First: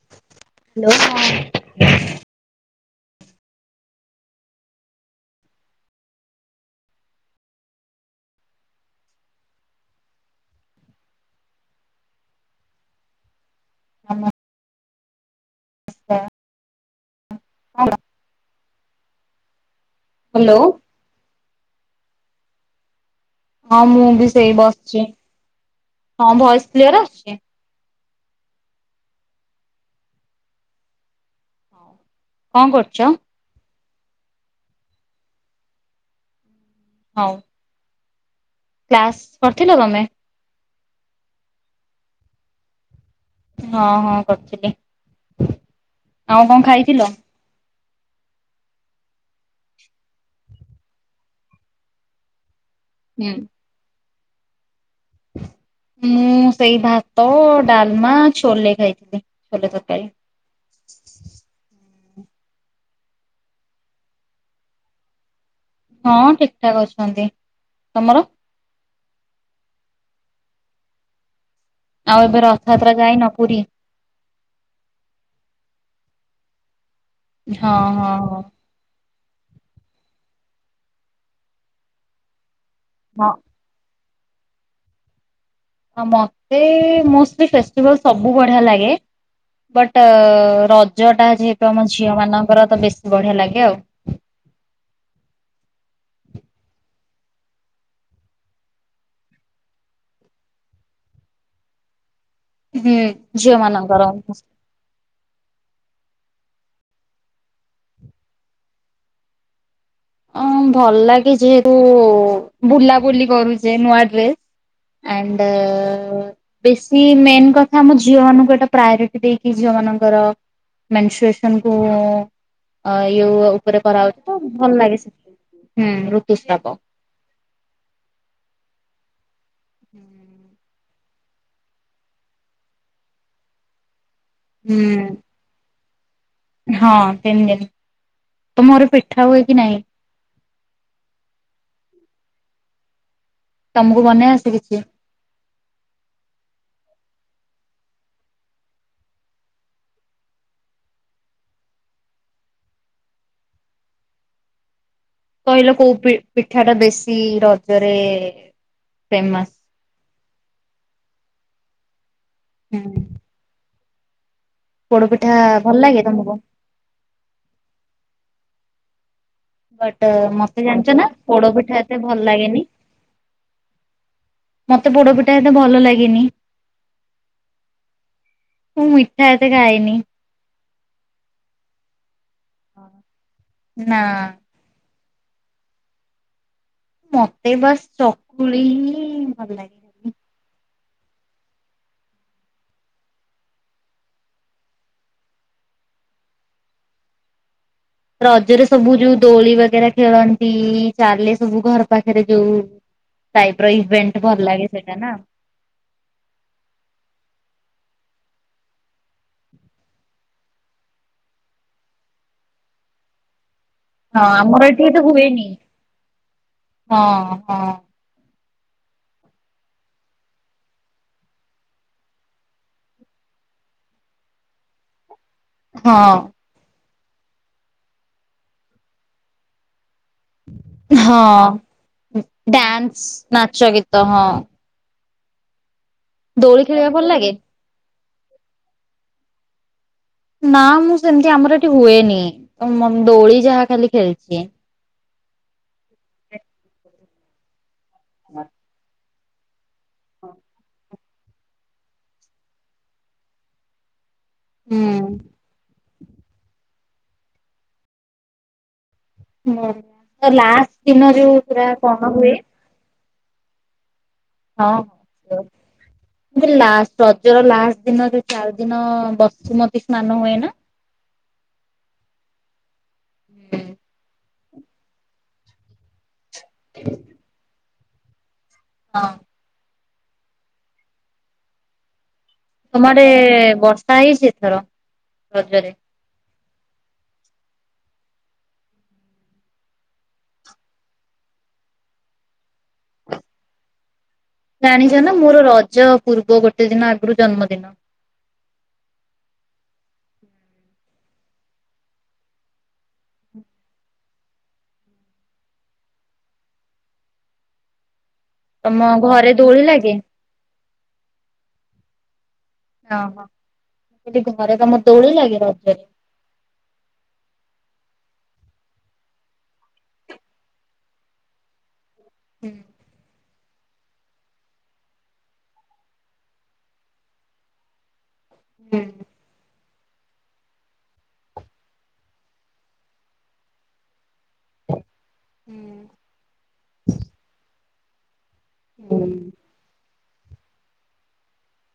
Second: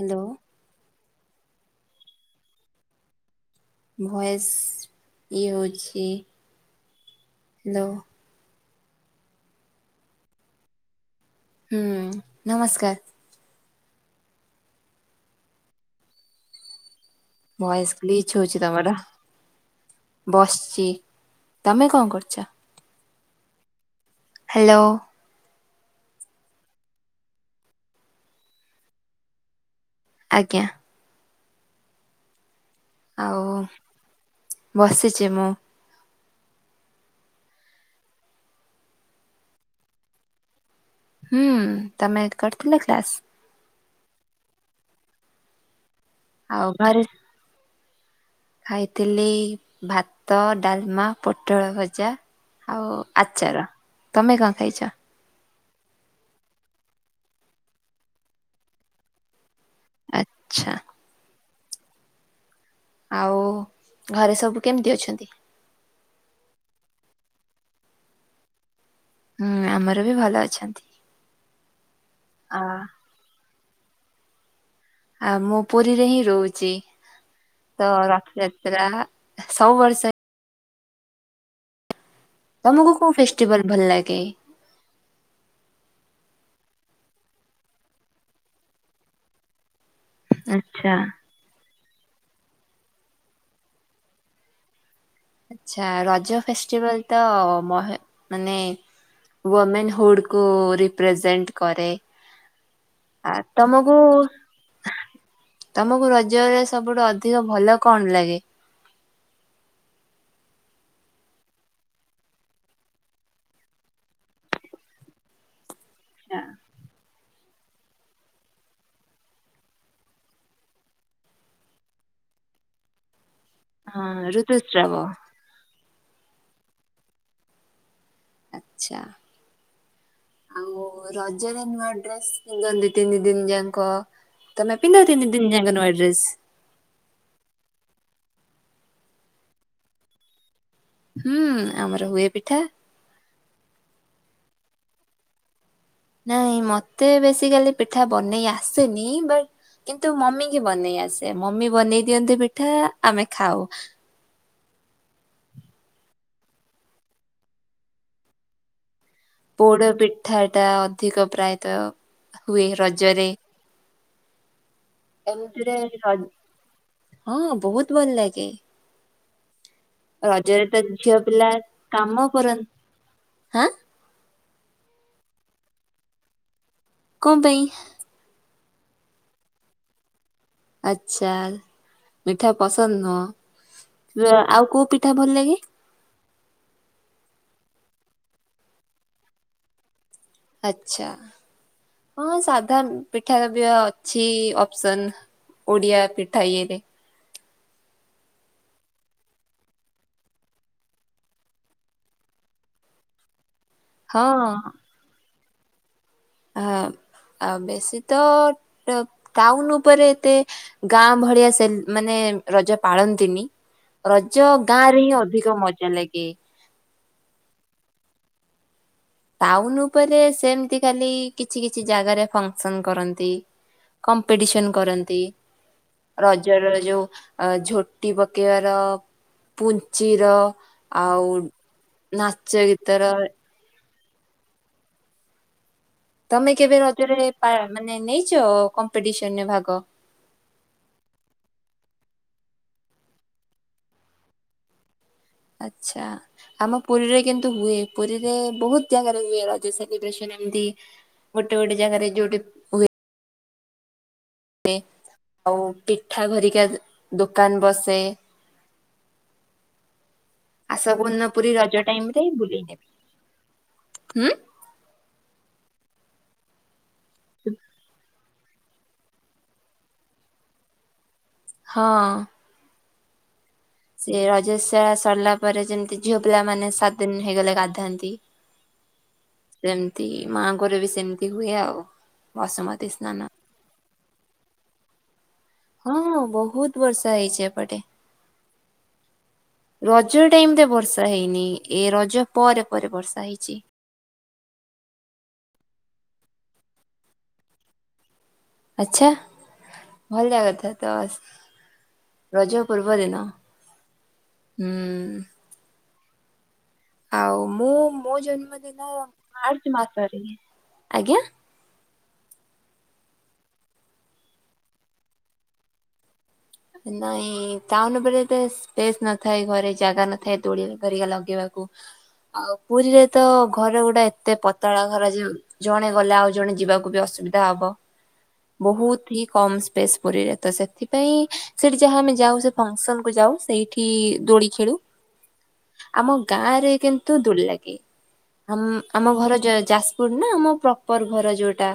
Hello hello ହଁ voice ଇଏ ହେଉଛି ହାଲୋ ହୁଁ ନମସ୍କାର। ନମ ହଁ। ଭଏସ୍ ପ୍ଳିଚ ହେଉଚି ତମର ହ୍ୟାଲୋ ବସଚି ତମେ କଣ କରୁଚ? ହଁ ମୁଁ ବି ସେଇ ହ୍ୟାଲୋ ବସଚି ହଁ ଭଏସ୍ କ୍ଲିୟର ଆସୁଚି। ଆଜ୍ଞା। କଣ କରୁଚ? ଆଉ ବସିଛି ମୁଁ। ହଉଁ କ୍ଲାସ କରିଥିଲ ତମେ? ହୁଁ ତମେ କରିଥିଲ କ୍ଲାସ? ହଁ ହଁ କରିଥିଲି। ଆଉ କଣ ଖାଇଥିଲ? ଖାଇଥିଲି ଭାତ, ଡାଲମା, ପୋଟଳ ଭଜା, ଆଉ ହୁଁ। ଆଚାର। ତମେ କଣ ଖାଇଚ? ମୁଁ ସେଇ ଭାତ, ଡାଲମା, ଛୋଲେ ଖାଇଥିଲି ଛୋଲେ ତରକାରି। ଆଚ୍ଛା। ଆଉ ଘରେ ସବୁ କେମତି ଅଛନ୍ତି? ହଁ ଠିକ ଠାକ୍ ଅଛନ୍ତି ତମର ହୁଁ ଆମର ବି ଭଲ ଅଛନ୍ତି। ଆଉ ଏବେ ଆ ରଥଯାତ୍ରା ଯାଇ ନ ପୁରୀ? ଆଉ ମୁଁ ପୁରୀରେ ହିଁ ରହୁଚି। ହଁ ତ ହଁ ରଥ ହଁ। ଯା ରା ସବୁ ବର୍ଷ ଏ ତମକୁ କୋଉ ହଁ ଫେଷ୍ଟିଭାଲ୍ ଭଲ ଲାଗେ? ହଁ ମତେ ମୋଷ୍ଟଲି ଫେଷ୍ଟିଭାଲ ସବୁ ବଢିଆ ଲାଗେ। ବଟ୍ ଅ ଅ ଆଚ୍ଛା। ରଜ ଟା ଯେହେତୁ ଆମ ଝିଅ ମାନଙ୍କର ତ ବେଶୀ ବଢିଆ ଲାଗେ ଆଉ। ଆଚ୍ଛା ରଜ ଫେଷ୍ଟିଭାଲ ତ ମହି ମାନେ ୱମେନ୍ ହୁଡ଼ କୁ ରିପ୍ରେଜେଣ୍ଟ କରେ। ହୁଁ। ଆ ଝିଅ ତମକୁୁ ମାନଙ୍କର। ତମକୁ ରଜରେ ସବୁଠୁ ଅଧିକ ଭଲ କଣ ଲାଗେ? ଅଁ ଭଲ ଲାଗେ ଯେହେତୁ ବୁଲାବୁଲି କରୁଚେ ନୂଆ ଡ୍ରେସ ଆଣ୍ଡ ଅ ଅ ବେଶି ମେନ୍ କ ଆମ ଝିଅମାନଙ୍କୁ ଏଟା ପ୍ରାୟୋରିଟି ଦେଇକି ଝିଅ ମାନଙ୍କର ମେନସୁରେସନ୍ କୁ ଅ ଏଇ ଉ ଉପରେ କରା ହଁ ହଉଛି ତ ଭଲ ଋତୁସ୍ରାବ ଲାଗେ ସେଥି ହୁଁ ଋତୁସ୍ରାବ। ଚ୍ଛା ହୁଁ ଉଁ ଆଉ ରଜରେ ନୂଆ ଡ୍ରେସ ପିନ୍ଧନ୍ତି ତିନି ଦିନି ଯାଙ୍କ। ତମେ ପିନ୍ଧ ହୁଁ ତିନ୍ ଦିନ୍? ତିନ୍ ଯାଙ୍କ ନୂଆ ଡ୍ରେସ୍ ହଁ ତିନ୍ ଦିନ୍ ତୁମ ଘରେ ପିଠା ହୁଏ କି ନାହିଁ? ହୁଁ ଆମର ହୁଏ ପିଠା। ତମକୁ ବନେଇ ଆସେ କିଛି? ନାଇଁ ମତେ ବେସିକାଲି ପିଠା ବନେଇ ଆସୁନି କିନ୍ତୁ ମମି କି ବନେଇ ଆସେ ମମି ବନେଇ ଦିଅନ୍ତି ପିଠା ଆମେ ଖାଉ କହିଲ କୋଉ ପିଠା ଟା ବେଶୀ ରଜରେ ଫେମସ ପୋଡ଼ ପିଠାଟା ଅଧିକ ପ୍ରାୟତଃ ହୁଏ ହୁଁ। ରଜରେ। ପୋଡ ପିଠା ଏମିତିରେ ଭଲ ଲାଗେ ର ତମକୁ? ହଁ ବୋହୁତ ଭଲ ଲାଗେ। ବଟ ମତେ ରଜରେ ତ ଜାଣିଛ ନା ଝିଅ ପିଲା ପୋଡ ପିଠା ଏତେ ଭଲ କାମ ଲାଗେନି। କରନ୍ତି ହାଁ ମତେ ପୋଡପିଠା ଏତେ ଭଲ ଲାଗେନି। କଁ ପାଇଁ? ମୁଁ ମିଠା ଏତେ ଖାଏନି। ଆଛା ମିଠା ପସନ୍ଦ ନା ନୁହଁ। ଅ ଆଉ କୋଉ ପିଠା ଭଲ ଲାଗେ? ମତେ ବାସ୍ ଚକୁଳି ହିଁ ଭଲ ଲାଗେ। ଆଛା ହଁ ସାଘା ପିଠା ର ବି ଅଛି ଅପସନ୍। ଓଡିଆ ପିଠା ଇଏରେ। ରଜରେ ସବୁ ଯୋଉ ଦୋଳି ବଗେରା ଖେଳନ୍ତି ଚାଲେ ସବୁ ଘର ପାଖରେ ଯୋଉ। ସାଇପ୍ର ଇଭେଣ୍ଟ ଭଲ ହଁ ଲାଗେ ସେଇଟା ନା। ହ ଆ ବେଶୀ ତ କାଉନ ଉପରେ ଏତେ ଗାଁ ଭଳିଆ ସେ ମାନେ ରଜ ପାଳନ୍ତିନି। ହଁ ରଜ ଆମର ଗାଁ ଏଠି ଏତେ ରେ ହିଁ ହୁଏନି। ଅଧିକ ମଜା ଲାଗେ। ହଁ ହଁ ଟାଉନ ଉପରେ ସେମତି ଖାଲି କିଛି କିଛି ଜାଗାରେ ଫଙ୍କ୍ସନ କରନ୍ତି। କମ୍ପିଟିସନ କରନ୍ତି। ହଁ ଜରରେ ଯୋଉ ଅ ଝୋଟି ପକେଇବାର ପୁଞ୍ଚିର ଆଉ ହଁ। ନାଚ ଗୀତର ଚ ଗୀତ ହଁ। ତମେ ଦୋଳି କେବେ ଖେଳିବା ଭଲ ରଜରେ ଲାଗେ? ପା ମାନେ ନେଇଛ କମ୍ପିଟିସନରେ ଭାଗ? ନା ମୁଁ ସେମିତି ଆମର ଏଠି ହୁଏନି। ଉମଙ୍ଗ ମଦୋଳି ଯାହା ଖାଲି ଖେଳିଦିଏ। ଆଚ୍ଛା ଆମ ପୁରୀରେ କିନ୍ତୁ ହୁଏ। ପୁରୀରେ ବୋହୁତ ଜାଗାରେ ହୁଏ ରଜ ସେଲି ବ୍ରେସନ ଏମତି ଗୋଟେ ଗୋଟେ ଜାଗାରେ ଯୋଉଠି ଟେ ହୁଁ ଆଉ ପିଠା ଘରିକା ଦୋକାନ ବସେ। ହୁଁ ଆସ ଲାଷ୍ଟ ଦିନ କୋଉଦିନ ଯୋଉ ପୁରୀ ରଜ ସେରା ଟାଇମ କଣ ରେ ହୁଏ। ବୁଲେଇ ନେବି ହୁଁ? ହଁ ମୁଁ କହିଲି ଲାଷ୍ଟ ରଜର ଲାଷ୍ଟ ଦିନରେ ଚାରି ଦିନ ବସୁମତୀ ସ୍ନାନ ହୁଏ ନା? ହଁ। ହୁଁ ସେ ରଜସିଆ ସରିଲା ପରେ ଯେମିତି ଝିଅ ପିଲା ମାନେ ସାତ ଦିନ ହେଇଗଲେ ଗାଧାନ୍ତି। ହଁ ସେମିତି ମାଆଙ୍କରେ ବି ସେମିତି ହୁଏ ଆଉ। ବସୁମତୀ ତମ ଆଡେ ସ୍ନାନ। ବର୍ଷା ହେଇଛି ଏଥର ରଜରେ? ହଁ ବୋହୁତ ବର୍ଷା ହେଇଛି ଏପଟେ। ରଜ ଟାଇମ ଟା ବର୍ଷା ହେଇନି ଏ ରଜ ପରେ ପରେ ବର୍ଷା ହେଇଛି। ଜାଣିଛ ନା ମୋର ରଜ ପୂର୍ବ ଗୋଟେ ଦିନ ଆଗୁରୁ ଜନ୍ମଦିନ। ଆଚ୍ଛା। ଭଲ କଥା ତ ସ ରଜ ପୂର୍ବ ଦିନ ହୁଁ। ଆଉ ମୁଁ ମୋ ତମ ଜନ୍ମଦିନ ଘରେ ଦୋଳି ମାର୍ଚ୍ଚ ଲାଗେ? ମାସରେ। ମୁଁ କହିଲି ଘରେ ତମ ଦୋଳି ଲାଗେ ରାଜରେ? ନାଇଁ ଟାଉନ ଉପରେ ଏତେ ସ୍ପେସ୍ ନଥାଏ ଘରେ ଜାଗା ନଥାଏ ଦୋଳି ଏପରିକା ଲଗେଇବାକୁ। ହୁଁ ଆଉ ପୁରୀରେ ତ ଘର ଗୁଡ଼ା ଏତେ ପ ତଳା ଘର ଯୋଉ ଜଣେ ଗଲେ ଆଉ ଜଣେ ଯିବାକୁ ବି ଅସୁବିଧା ହବ। ବହୁତ ହି କମ୍ ସ୍ପେସ୍ ପୁରୀରେ ତ ସେଥିପାଇଁ ସେଇଠି ଯାହା ଆମେ ଯାଉ ସେ ଫଙ୍କସନ୍ କୁ ଯାଉ ସେଇଠି ଦୋଳି ଖେଳୁ। ହୁଁ ଆମ ଗାଁରେ କିନ୍ତୁ ଦୋଳି ଲାଗେ, ଆମ୍ ହୁଁ ଆମ ଘର ଜୟ ଯାସ୍ ପୁର ନା ଆମ ପ୍ରପର ଘର ଯୋଉଟା,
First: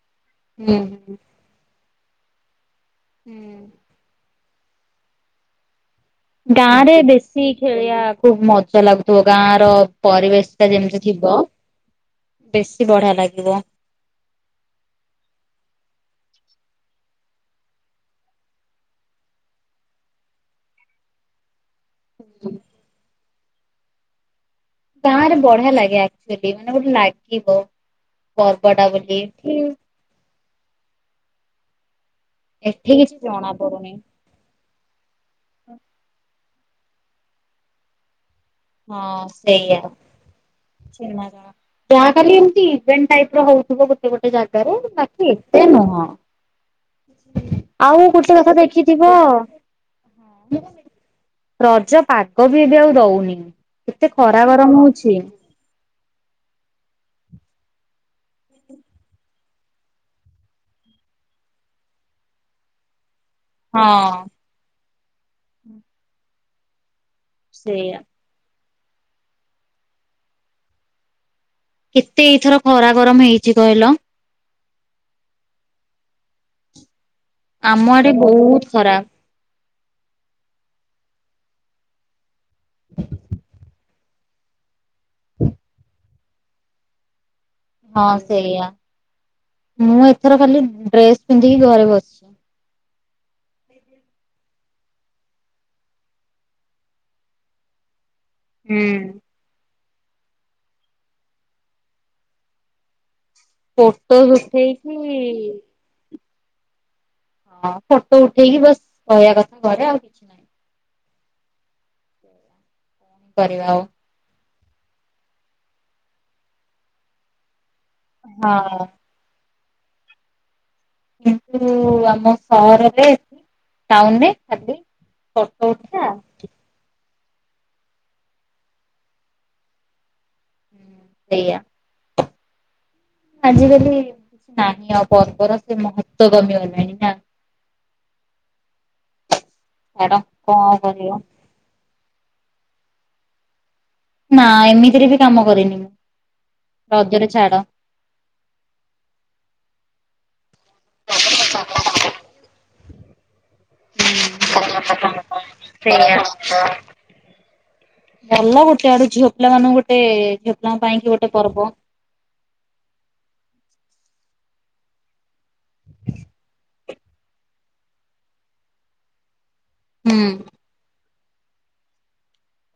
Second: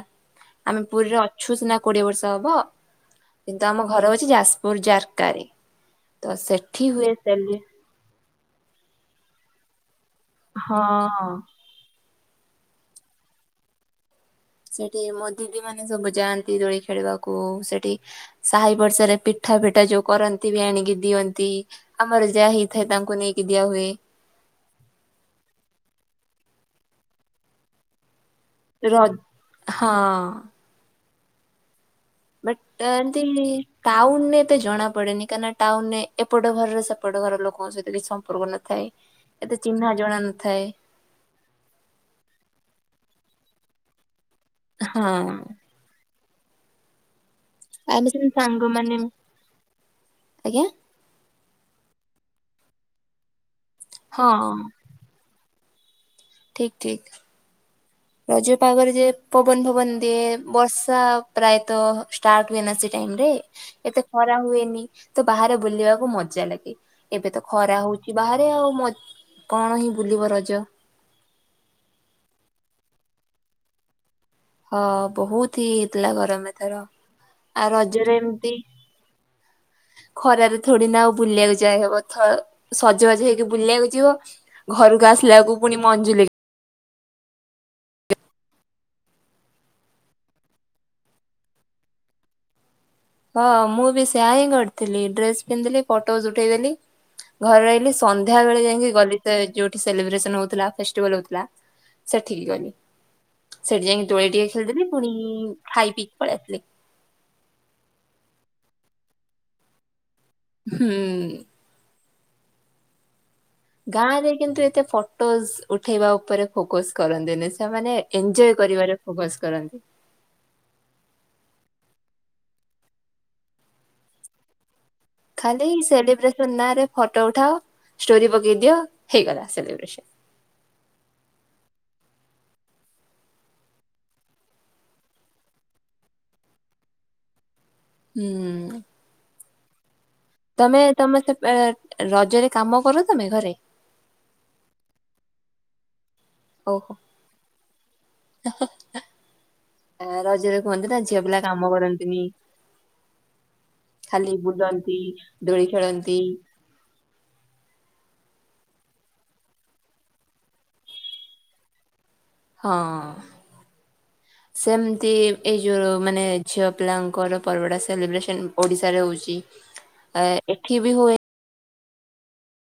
ହୁଁ। ଆମେ ପୁରୀରେ ଅଛୁ ସିନା କୋଡିଏ ବର୍ଷ ହବ। କିନ୍ତୁ ଆମ ଘର ହଉଛି ଯାସ୍ପୁର ଜାରକାରେ। ତ ସେଠି ଗାଁରେ ହୁଏ ବେଶୀ ସେଲି ଖେଳିବା ଖୁବ୍ ମଜା ଲାଗୁଥୁବ ଗାଁର ପରିବେଶଟା ଯେମିତି ହଁ। ଥିବ, ବେଶୀ ବଢିଆ ଲାଗିବ। ସେଠି ମୋ ଦିଦି ମାନେ ସବୁ ଯାଆନ୍ତି ଦୋଳି ଖେଳିବାକୁ ସେଠି। ସାହି ପଡ଼ିସାରେ ପିଠା ଫିଠା ଯୋଉ କରନ୍ତି ବି ଆଣିକି ଦିଅନ୍ତି। ଆମର ଯାହା ହେଇଥାଏ ତାଙ୍କୁ ନେଇକି ଦିଆ ହୁଏ। ଗାଁରେ ବଢିଆ ଲାଗେ ଆକ୍ଚ୍ୟୁଲି ମାନେ ଗୋଟେ ଲାଗିବ ପର୍ବଟା ର ବୋଲି। ହଁ ବଟ୍ ଏଠି କିଛି ଏନ୍ତି ଜଣା ପଡୁନି ଟାଉନନେ ଏତେ ଜଣାପଡ଼େନି। କାହିଁନା ଟାଉନରେ ଏପଟ ଘରର ସେପଟ ଘର ଲୋକଙ୍କ ସହିତ କିଛି ସମ୍ପର୍କ ନ ଥାଏ, ହଁ ଏତେ ସେଇଆ ଚିହ୍ନା ଜଣା ନଥାଏ। ଯାହା ଖାଲି ଏମିତି ଇଭେଣ୍ଟ ଟାଇପର ହଉଥିବ ଗୋ ଟେ ଗୋଟେ ଜାଗାରେ ବାକି ହଁ ଏତେ ନୁହଁ। ଆଉ ଆମେ ସେମିତି ଗୋଟେ କଥା ସାଙ୍ଗମାନେ ଦେଖିଥିବ ଆଜ୍ଞା ରଜ ପାଗବି ଏବେ ଆଉ ଦଉନି, କେତେ ହଁ ଖରା ଗରମ ହଉଛି। ଠିକ୍ ଠିକ୍। ରଜ ପାଗରେ ଯେ ପବନ ଫବନ ଦିଏ ବର୍ଷା ପ୍ରାୟତଃ ଷ୍ଟାର୍ଟ ହୁଏ ନା ସେ ଟାଇମରେ। ଏତେ ହଁ। ଖରା ହୁଏନି ତ ବାହାରେ ବୁଲିବାକୁ ମଜା ଲାଗେ, ଏବେ ତ ଖରା ସେଇଆ ହଉଚି। ବାହାରେ ଆଉ ମଜ୍ କଣ ହିଁ ବୁଲିବ ରଜ? କେତେ ଏଇଥର ଖରା ଗରମ ହେଇଛି କହିଲ? ଅ ବହୁତ ହି ହେଇଥିଲା ଗରମ ଏଥର। ଆଉ ଆମ ରଜରେ ଆଡେ ଏମିତି ବହୁତ ଖରା। ଖରାରେ ଥୋଡ଼ିନା ଆଉ ବୁଲିବାକୁ ଯାଏହବ ଥ ସଜ ବାଜ ହେଇକି ବୁଲିବାକୁ ଯିବ, ଘରକୁ ଆସିଲାକୁ ପୁଣି ମନ୍ ଜୁଲେଇ। ହଁ ସେଇଆ, ମୁଁ ଏଥର ଖାଲି ଡ୍ରେସ୍ ପିନ୍ଧିକି ଘରେ ବସିଛି। ହଁ ମୁଁ ବି ସେୟା ହିଁ କରିଥିଲି, ଡ୍ରେସ୍ ପିନ୍ଧିଲି ଫଟୋଜ୍ ଉଠେଇ ଦେଲି ଘରେ ରହିଲି। ସନ୍ଧ୍ୟାବେଳେ ହୁଁ। ଯାଇଁକି ଗଲି ସେ ଯୋଉଠି ସେଲିବ୍ରେସନ ହଉଥିଲା ଫେଷ୍ଟିଭାଲ୍ ହଉଥିଲା ସେଠିକି ଗଲି। ସେଠି ଯାଇଁକି ଫୋଟୋ ଦୋଳି ଟିକେ ଖେଳିଦେଲି ଉଠେଇକି ପୁଣି ହଁ ଖାଇପିଇକ୍ ପଳେଇ ଆସିଲି। ହଁ ଫଟୋ ଉଠେଇକି ବାସ୍ ରହିବା କଥା ଘରେ ଆଉ। ନାହିଁ ହୁଁ କଣ କରିବା ଆଉ। ଗାଁରେ କିନ୍ତୁ ଏତେ ଫଟୋଜ୍ ଉଠେଇବା ଉପରେ ଫୋକସ୍ କରନ୍ତିନି ସେମାନେ ଏଞ୍ଜୟେ ହଁ। କରିବାରେ ଫୋକସ୍ କରନ୍ତି। କିନ୍ତୁ ଆମ ସହରରେ ଟାଉନରେ ଖାଲି ଖାଲି ଫଟୋ ଉଠା ସେଲିବ୍ରେସନ ନାଁରେ ଫଟୋ ଉଠାଅ, ଷ୍ଟୋରି ପକେଇ ଦିଅ ହେଇଗଲା ସେଲିବ୍ରେସନ। ସେଇଆ। ଆଜିକାଲି କିଛି ନାହିଁ ଆଉ ପର୍ବର ସେ ମହତ୍ଵ କମିଗଲାଣି ନା? ହୁଁ ମ୍ୟାଡ଼ାମ। ତମେ ତମେ ସେ ରଜରେ କାମ କର ତମେ ଘରେ? ନା ଏମିତିରେ ବି କାମ କରେନି ମୁଁ। ଓହୋ ରଜରେ ଛାଡ। ରଜରେ କୁହନ୍ତି ନା ଝିଅ ପିଲା କାମ କରନ୍ତିନି। ଖାଲି ବୁଲନ୍ତି, ଦୋଳି ସେଇଆ ଖେଳନ୍ତି। ଭଲ ଗୋଟେ ଆଡେ ଝିଅ ପିଲା ମାନଙ୍କୁ ଗୋଟେ ଝିଅ ପିଲାଙ୍କ ପାଇଁ କି ଗୋଟେ ପର୍ବ। ହଁ ସେମତି ଏଇ ଯୋଉ ମାନେ ଝିଅ ପିଲାଙ୍କର ପର୍ବଟା ସେଲିବ୍ରେସନ ଓଡିଶାରେ ହଉଛି, ହୁଁ ଏଠି ବି ହୁଏ।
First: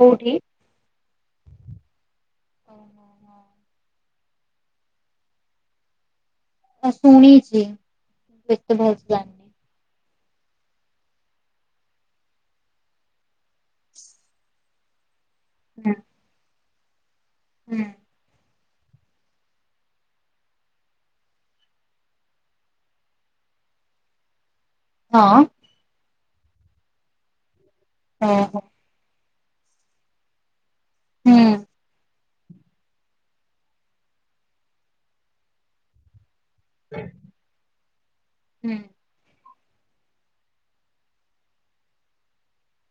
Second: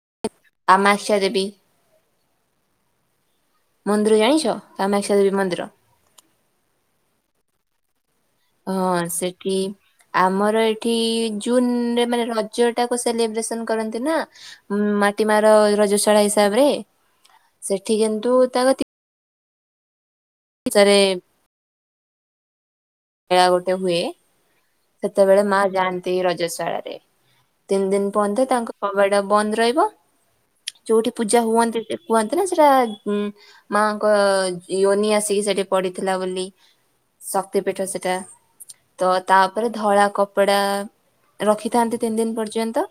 କୋଉଠି? କାମାକ୍ଷାଦେବୀ। ଓ ହୋ ହୋ। ମନ୍ଦିର ଜାଣିଛ କାମାକ୍ଷା ଦେବୀ ମନ୍ଦିର? ଶୁଣିଛି। କିନ୍ତୁ ଏତେ ହଁ ଭଲସେ ଜାଣିନି। ସେଠି। ଆମର ଏଠି ଜୁନରେ ମାନେ ରଜଟାକୁ ସେଲିବ୍ରେସନ କରନ୍ତି ନା। ମାଟି ମାର ହୁଁ ରଜଶାଳା ହିସାବରେ ସେଠି କିନ୍ତୁ ତା ସରେ ମେଳା ଗୋଟେ ହୁଏ। ସେତେବେଳେ ହଁ ମା ଯାଆନ୍ତି ରଜଶାଳାରେ ତିନି ଦିନ ପର୍ଯ୍ୟନ୍ତ ଓହୋ ତାଙ୍କ କବାଟ ବନ୍ଦ ରହିବ। ଯୋଉଠି ହୁଁ ପୂଜା ହୁଅନ୍ତି କୁହନ୍ତି ନା ସେଟା ମାଙ୍କ ୟୋନି ଆସିକି ସେଠି ପଡିଥିଲା ବୋଲି। ଶକ୍ତି ପୀଠ ସେଟା ହୁଁ ତ ତା ତାପରେ ଧଳା କପଡା ରଖିଥାନ୍ତି ତିନି ଦିନ ପର୍ଯ୍ୟନ୍ତ।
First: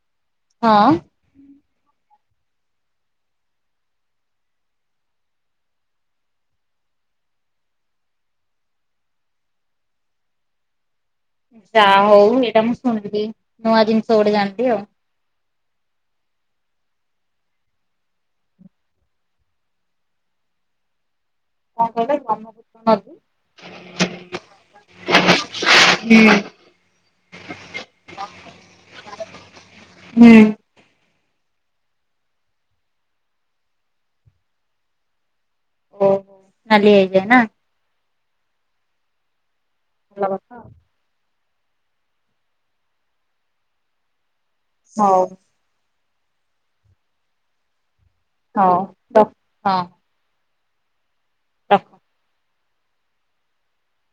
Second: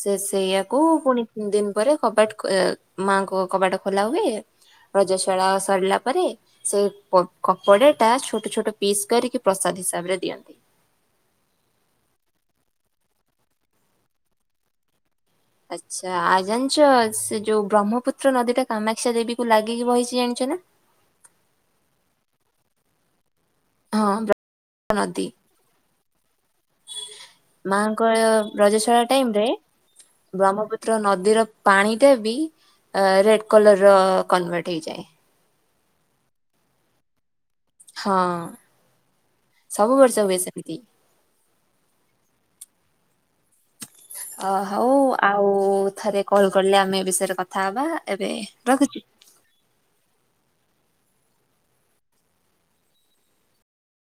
ସେ ସେଇଆକୁ ହଁ। ପୁଣି ତିନି ଦିନ ପରେ କବାଟ ମାଙ୍କ କବାଟ ଖୋଲା ହୁଏ। ରଜଶାଳା ସରିଲା ପରେ। ସେ କପଡାଟା ଛୋଟ ଛୋଟ ପିସ୍ କରିକି ପ୍ରସାଦ ହିସାବରେ ଦିଅନ୍ତି। ଯାହା ହଉ ଏଇଟା ମୁଁ ଶୁଣିଲି ନୂଆ ଜିନିଷ ଗୋଟେ ଜାଣିଲି ଆଉ। ଆଚ୍ଛା ଆ ଜାଣିଛ ସେ ଯୋଉ ବ୍ରହ୍ମପୁତ୍ର ନଦୀଟା କାମାକ୍ଷା ଦେବୀକୁୁ ଲାଗିକି ବହିଛି ଜାଣିଛ ନା। କଣ [inaudible] ହଁ ବ୍ରହ୍ମପୁତ୍ର ନଦୀ। ହୁଁ। ମାଙ୍କ ରଜଶାଳା ଟାଇମରେ ହୁଁ। ବ୍ରହ୍ମପୁତ୍ର ନଦୀର ପାଣିଟା ବି ରେଡ କଲରର କନଭର୍ଟ ହେଇଯାଏ। ଓହୋ ନାଲି ହେଇଯାଏ ନା। ହଁ ସବୁ ବର୍ଷ ଭଲ ହୁଏ କଥା ସେମିତି। ଅ ହଉ ଆଉ ଥରେ କଲ କଲେ ଆମେ ଏ ବିଷୟରେ କଥା ହେବା। ହଁ ରଖୁଛି ହଁ। [inaudible]